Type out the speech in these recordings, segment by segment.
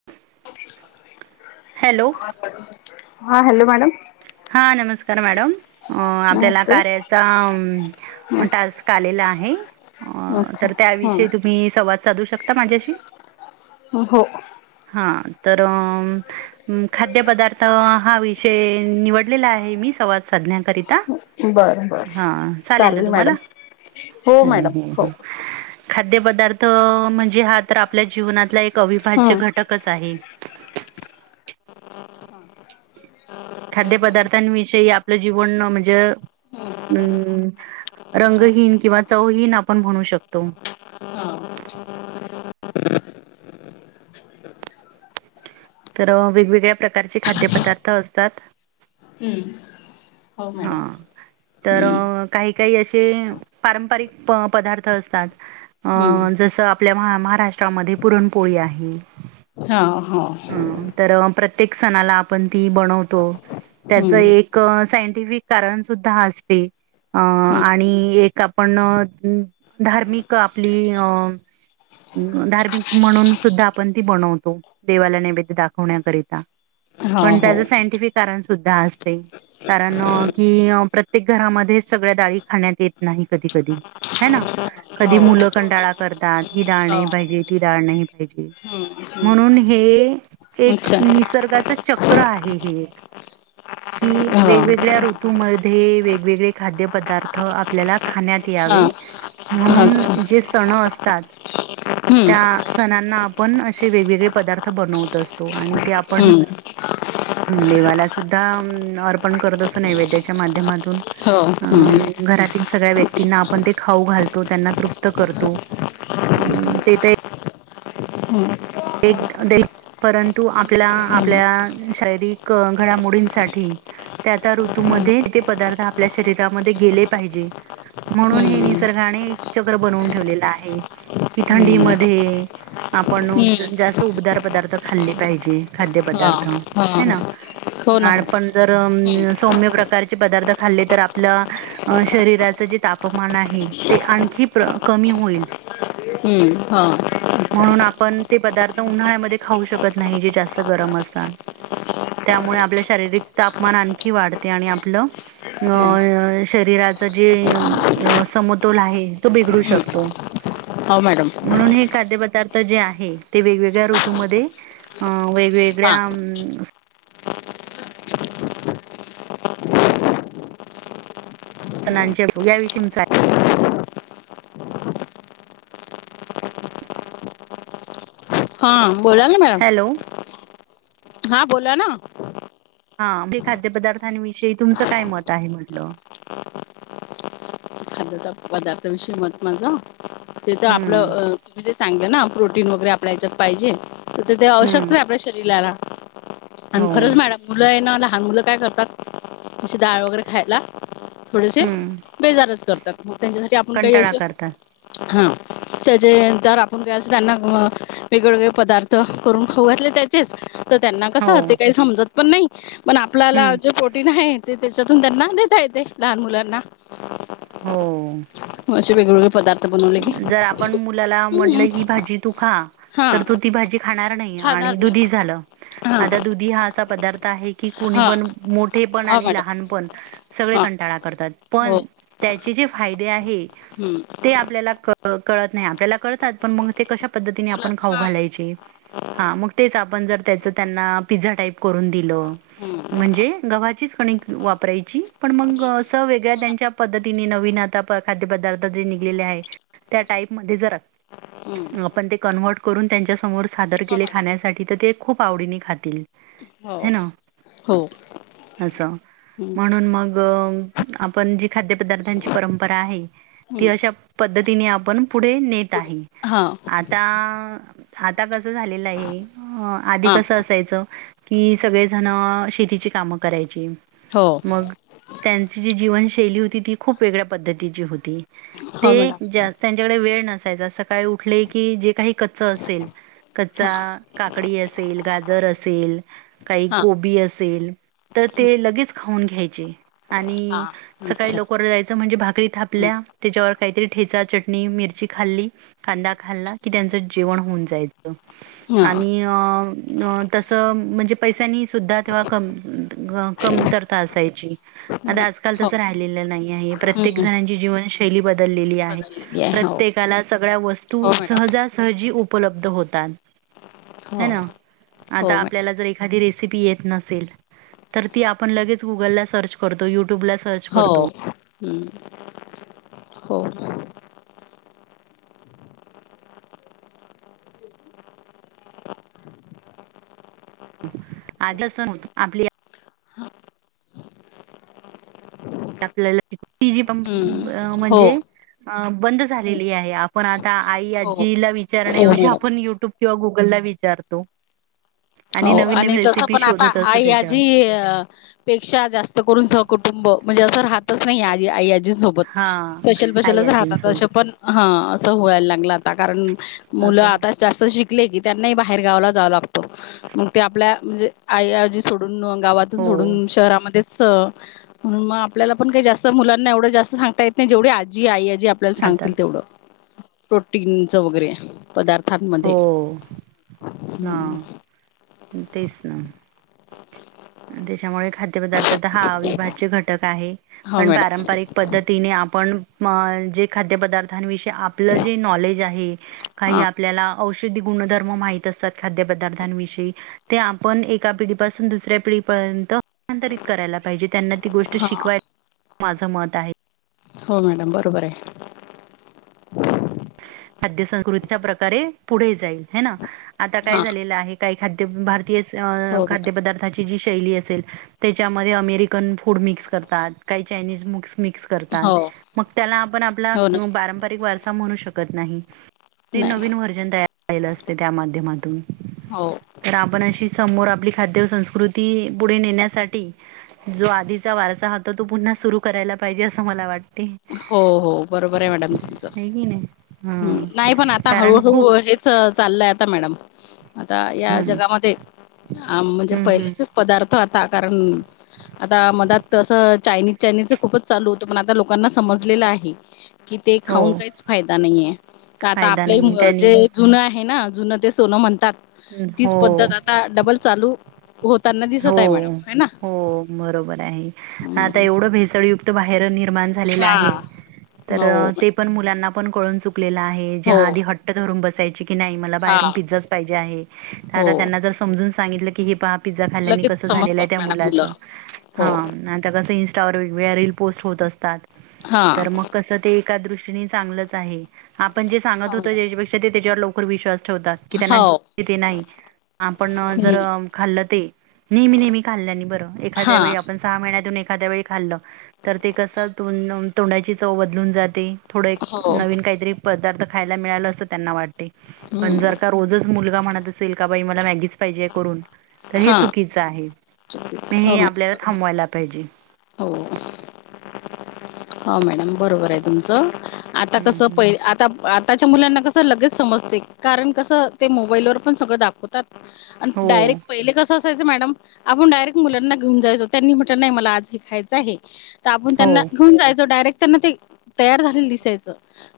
[inaudible] Hello. हा hello madam. हा नमस्कार मॅडम. अ आपल्याला नमस्ते कार्याचा हम्म टास्क आलेला आहे. अ अच्छा तर त्याविषयी हम्म तुम्ही, संवाद साधू शकता माझ्याशी. ह हो. हा तर. खाद्य पदार्थ हा विषय निवडलेला, आहे मी संवाद साधण्याकरिता. बरं बरं हा चालेल ना तुम्हाला हो. मॅडम हो खाद्य पदार्थ म्हणजे हा तर आपल्या जीवनातला, एक अविभाज्य हम्म घट. कच आहे. खाद्यपदार्थांविषयी, आपलं जीवन म्हणजे. अम् रंगहीन किंवा चवहीन, आपण म्हणू शकतो. हम्म तर वेगवेगळ्या, प्रकारचे खाद्यपदार्थ असतात. हम्म हो मॅडम. हां तर हम्म काही काही असे, पारंपरिक प पदार्थ असतात. अ हम्म जसं आपल्या महाराष्ट्रामध्ये, पुरणपोळी आहे. हा हो. हं तर प्रत्येक सणाला, आपण ती बनवतो त्याच हम्म एक. सायंटिफिक कारण सुद्धा असते. अं हम्म आणि एक आपण, धार्मिक आपली अं. धार्मिक म्हणून सुद्धा, आपण ती बनवतो. देवाला नैवेद्य दाखवण्याकरिता हा पण हो त्याचं सायंटिफिक, कारण सुद्धा असते. कारण की प्रत्येक घरामध्येच, सगळ्या डाळी खाण्यात येत नाही. कधी-कधी ह कधी मुलं कंटाळा करतात ही डाळ नाही पाहिजे, ती डाळ नाही पाहिजे. हम् म्हणून हम्म हे एक अच्छा निसर्गाच, चक्र आहे हे एक. कि हो वेगवेगळ्या ऋतूमध्ये वेगवेगळे, खाद्यपदार्थ आपल्याला खाण्यात. हा यावे अच्छा म्हणून जे सण असतात. हम्म त्या सणांना आपण, असे वेगवेगळे पदार्थ. बनवत असतो आणि ते आपण. हम्म देवाला सुद्धा अर्पण करत, असून नैवेद्याच्या माध्यमातून. हो हम्म अं घरातील सगळ्या व्यक्तींना आपण ते खाऊ, घालतो त्यांना तृप्त करतो. हम्म ते तर हम् एक दे. परंतु हम्म आपल्या-आपल्या शारीरिक घडामोडींसाठी. त्या त्या ऋतूमध्ये ते पदार्थ आपल्या, शरीरामध्ये गेले पाहिजे. म्हणून हे हम्म निसर्गाने, एक चक्र बनवून ठेवलेलं आहे. कि थंडी हम्म म आपण. हम्म जास्त उपदार पदार्थ, खाल्ले पाहिजे खाद्य हा पदार्थ हा ह हो नाड ना हम्म आपण जर अ सौम्य प्रकारचे, पदार्थ खाल्ले तर आपलं अ शरीराच जे तापमान आहे, ते आणखी कमी होईल. हम्म हा. अच्छा म्हणून आपण ते पदार्थ उन्हाळ्यामध्ये खाऊ शकत, नाही जे जास्त गरम असतात. त्यामुळे आपलं शारीरिक, तापमान आणखी वाढते आणि आपलं हा हम्म अ शरीराच जे समतोल आहे, तो बिघडू शकतो. [inaudible] हो, मॅडम. म्हणून हे खाद्यपदार्थ जे आहे, ते वेगवेगळ्या ऋतूमध्ये अ वे हा वेगळ्या नां याषयी [unintelligible] हां, बोला ना मॅडम? हॅलो? हा, बोला ना. हा, हे खाद्यपदार्थांविषयी तुमचं काय मत आहे म्हटलं? पदार्थांविषयी मत माझ, ते तर हम्म आपलं सांगतला ना प्रोटीन वगैरे आप ह्याच्यात पाहिजे, तर ते हम्म आवश्यकच आहे आपल्या शरीराला हो आणि खरंच मॅडम, मुलं आहे ना, लहान मुलं काय करतात, तशी डाळ वगैरे खायला थोडेसे हम्म बेजारच करतात, म त्यांच्यासाठी आपण काही कंटाळा असे करतात हा, त्याचे जर आपण ग अस त्यांना वेगळेवेगळे पदार्थ, करून खाऊ घातले त्याचेच, तर त्यांना हो कसं ते, काही समजत पण नाही. पण आपल्याला हम्म जे प्रोटीन आहे, ते त्याच्यातून त्यांना देता येते, लहान मुलांना हो. असे वेगवेगळे पदार्थ बनवले की जर आपण मुलाला म्हटलं, हम्म ही भाजी तू खा हा तर तो ती भाजी खाणार नाही, आणि खाणार नाही दुधी झालं, हा आता दुधी हा असा पदार्थ आहे कि कुणी हा पण, मोठे पण हा आणि मॅडम लहान पण, सगळे हा कंटाळा करतात. हो पण त्याचे जे फायदे आहे हम्म ते आपल्याला कळत नाही, आपल्याला कळतात, पण मग ते कशा पद्धतीने मुलं आपण खाऊ हा घालायचे. हा, मग तेच आपण जर त्याच त्यांना पिझ्झा टाईप करून दिलं हम्म म्हणजे गव्हाचीच कणिक वापरायची, पण मग हम्म अस वेगळ्या हो ना त्यांच्या पद्धतीने, नवीन आता खाद्य पदार्थ जे निघलेले आहे, त्या टाईप मध्ये जर हम्म आपण ते कन्वर्ट करून, त्यांच्या समोर सादर हो केले मॅडम खाण्यासाठी, तर ते खूप आवडीने खातील. हो, है ना हो. असं हम्म म्हणून मग, आपण जी खाद्यपदार्थांची परंपरा आहे, ती हम्म अश्या पद्धतीने आपण पुढे नेत पुढे आहे, हा आता आता कसं झालेलं आहे, आधी हा कसं असायचं कि, सगळेजण शेतीची कामं करायची. हो. मग, त्यांची जी जीवनशैली होती, ती खूप वेगळ्या पद्धतीची होती. ते हो मॅडम त्यांच्याकडे वेळ नसायचा, सकाळी उठले की जे काही कच्च असेल हा कच्चा काकडी असेल, गाजर असेल, काही हा गोबी असेल तर हं, ते लगेच खाऊन घ्यायचे. हा आणि सकाळी अच्छा लवकर जायचं, म्हणजे भाकरी हं, थापल्या, त्याच्यावर काहीतरी ठेचा, चटणी, मिरची खाल्ली, कांदा खाल्ला, की त्यांचं जेवण होऊन जायच. हा आणि अ तस म्हणजे, पैशांनी सुद्धा तेव्हा कमतरता असायची हो आता ना. आजकाल हो तसं राहिलेलं नाही आहे, प्रत्येक हं, जणांची जीवनशैली बदललेली आहे. बदललेली आहे हो प्रत्येकाला सगळ्या वस्तू हो मॅडम सहज सहजी, उपलब्ध होतात, हे हो ना, हो आता मॅडम आपल्याला जर एखादी रेसिपी येत नसेल, तर ती आपण लगेच गुगलला सर्च करतो, यूट्यूबला सर्च करतो. हो, हो. [unintelligible] आ आपली आपल्याला टी जी पंप हं, म्हण हो अ बंद झालेली आहे. आपण आता आई हो आजीला हो विचारण्याऐवजी मॅडम आपण युट्यूब किंवा गुगल ला विचारतो. [unintelligible] हो नवीन आणि नवीन तसं रेसिपी पण आता शोधत असतो आई त्याच्यावर आजी अ पेक्षा जास्त करून सहकुटुंब म्हणजे असं राहतच नाही आजी आई आजींसोबत हा स्पेशल आई बशलच राहतात असं आजींसोबत पण [inaudible] हा असं वयला लागलं आता कारण मुलं असं आता जास्त शिकले की त्यांनाही बाहेर गावला जाव लागतो मग ते आपल्या म्हणजे आई आजी सोडून गावातून हो सोडून शहरामध्ये म्हणून मग आपल्याला पण काही जास्त मुलांना एवढं जास्त सांगता येत नाही. जेवढी आजी आई आजी आपल्याला राहतात सांगतील तेवढं प्रोटीनच वगैरे पदार्थांमध्ये ह तेच ना त्याच्यामुळे खाद्यपदार्थ तर हा अविभाज्य घटक आहे. हो पण मॅडम पारंपरिक पद्धतीने आपण जे खाद्यपदार्थांविषयी आपलं जे नॉलेज आहे. काही हा आपल्याला औषधी गुणधर्म माहित असतात खाद्यपदार्थांविषयी. ते आपण एका पिढीपासून दुसऱ्या [unintelligible] आप पर्यंत स्थलांतरित करायला पाहिजे त्यांना ती गोष्ट हा शिकवाय माझं मत आहे हो मॅडम बरोबर आहे [unintelligible] खाद्य संस्कृतीच्या प्रकारे पुढे जाईल ह ना आता काय हा झालेलं आहे काही खाद्य भार अ हो खाद्य मॅडम पदार्थ [unintelligible] आची जी शैली असेल त्याच्यामध्ये अमेरिकन फूड मिक्स करतात काही चायनीज मक्स मिक्स हो मग त्याला आपण आप हो ना पारंपिक वार म्हणू शकत नाही री नाही नवीन व्हर्जन तयार झाहिलं असते त्या माध्यमातून हो [unintelligible] तर आपणशी समोर आपली खाद्य संस्कृती पुढे नेण्यासाठी जो आधीचा वारसा होता तो पुन्हा सुरू करायला पाहिजे असं मला वाटते हो हो बरोबर आहे मॅडम तुमचं आहे की नाही हा नाही पण आता कारण हळूहळू खूप हेच चाललंय आता मॅडम आता या हम्म जगामध्ये म्हणजे हम्म हम्म पहिलेच पदार्थ आता कारण [inaudible] आता मजातसं चायनीज चायनीज खूपच चालू होतं पण आता लोकांना समज आहे की ते हो खाऊन काहीच फायदा नाहीे तर आता फायदा आप नाहीये त्यानी जुनं आहे ना जुनं ते सोनं म्हणतात हो तीच पद्धत आता डबल चालू हो त्यांना हो हो बरोबर आहे आता एवढं भेसळयुक्त बाहेर निर्माण हा [unintelligible] [unintelligible] हो पण मुलांना पण कळून चुकलेला आहे हो ज्या आधी हट्ट धरून बसायची की नाही हा प हो त्यांम [unintelligible] व लगेच समजतात मॅडम मुलं हो वेगवेगळ्या रील पोस्ट होत असतात हा तर मग कसं ते एका दृष्टीने चांगलंच आहे आपण जे सांगत हा होतो मॅडम त्याच्यापेक्षा ते त्याच्यावर लवकर विश्वास ठेवतात की हो त्यांनाे नाही आपण जर हम्म खाल्ल ते नेहमी नेहमी खाल्ल्या बरं हा एखाद्या वळी पण सहा महिन्यातून एखाद्या वेळी खाल्लं तर ते कसं त तोंडाची चव बदलून जाते [inaudible] हो थोडं नवीन काहीतरी पदार्थ खायला मिळाल असं त्यांना वाटते पण जर हम्म रोजच मुलगा म्हणत असेल का बाई मला मॅगीच पाहिजे हे हां चुकीच आहे म हो हे मॅडम आपल्याला बरोबर थांबवायला पाहिजे हो [unintelligible] हो मॅडम बरोबर आहे तुमचं आता हम्म कसं प हम्म. आ आताच्या मुलांना कसं लगेच समजते कारण कसं ते मोबाईलवरर पण सगळं दाखवतात आणि हो डायरेक्ट पहिले कस. मॅडम आपण डायरेक्ट मुलांना घेऊन जायचो त्यांनी म्हटलं नाही मला आज हे खायचं आहे. ताबून हो त्यांना घेऊन जायचं डायरेक्ट त्यांना ते तयार झालेलं दिसायचं.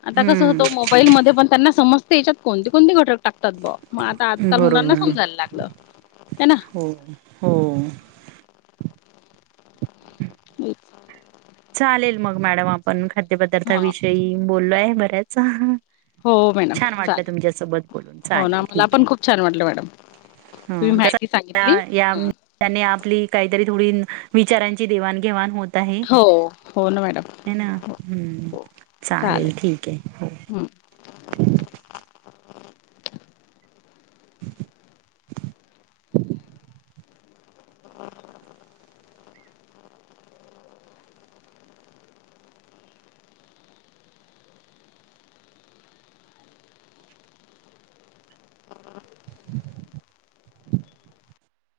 आता कस हम्म. होतो मोबाईल मध्ये पण त्यांना समस्त याच्यात कोणती कोणती घटक. टाकतात बा म आता आजकाल मुलांना बरोबर. समजायला लागलं हे ना. हो. हं. हम. चालेल मग मॅडम आपण हा खाद्यपदार्थाविषयी बोललोय बऱ्याच. हो मॅडम छान वाटलं तुमच्यासोबत चालेल बोलून हो ना चालेल मला ठीक पण आहे. खूप छान वाटलं मॅडम तुम्ही हं कसं माहिती सांगितली या या ह. त्याने आपली काहीतरी थोडी विचारांची देवाणघेवाण होत आहे. हो हो ना मॅडम ह ना हम्म हो, चालेल ठीक आहे हो. हं. [inaudible]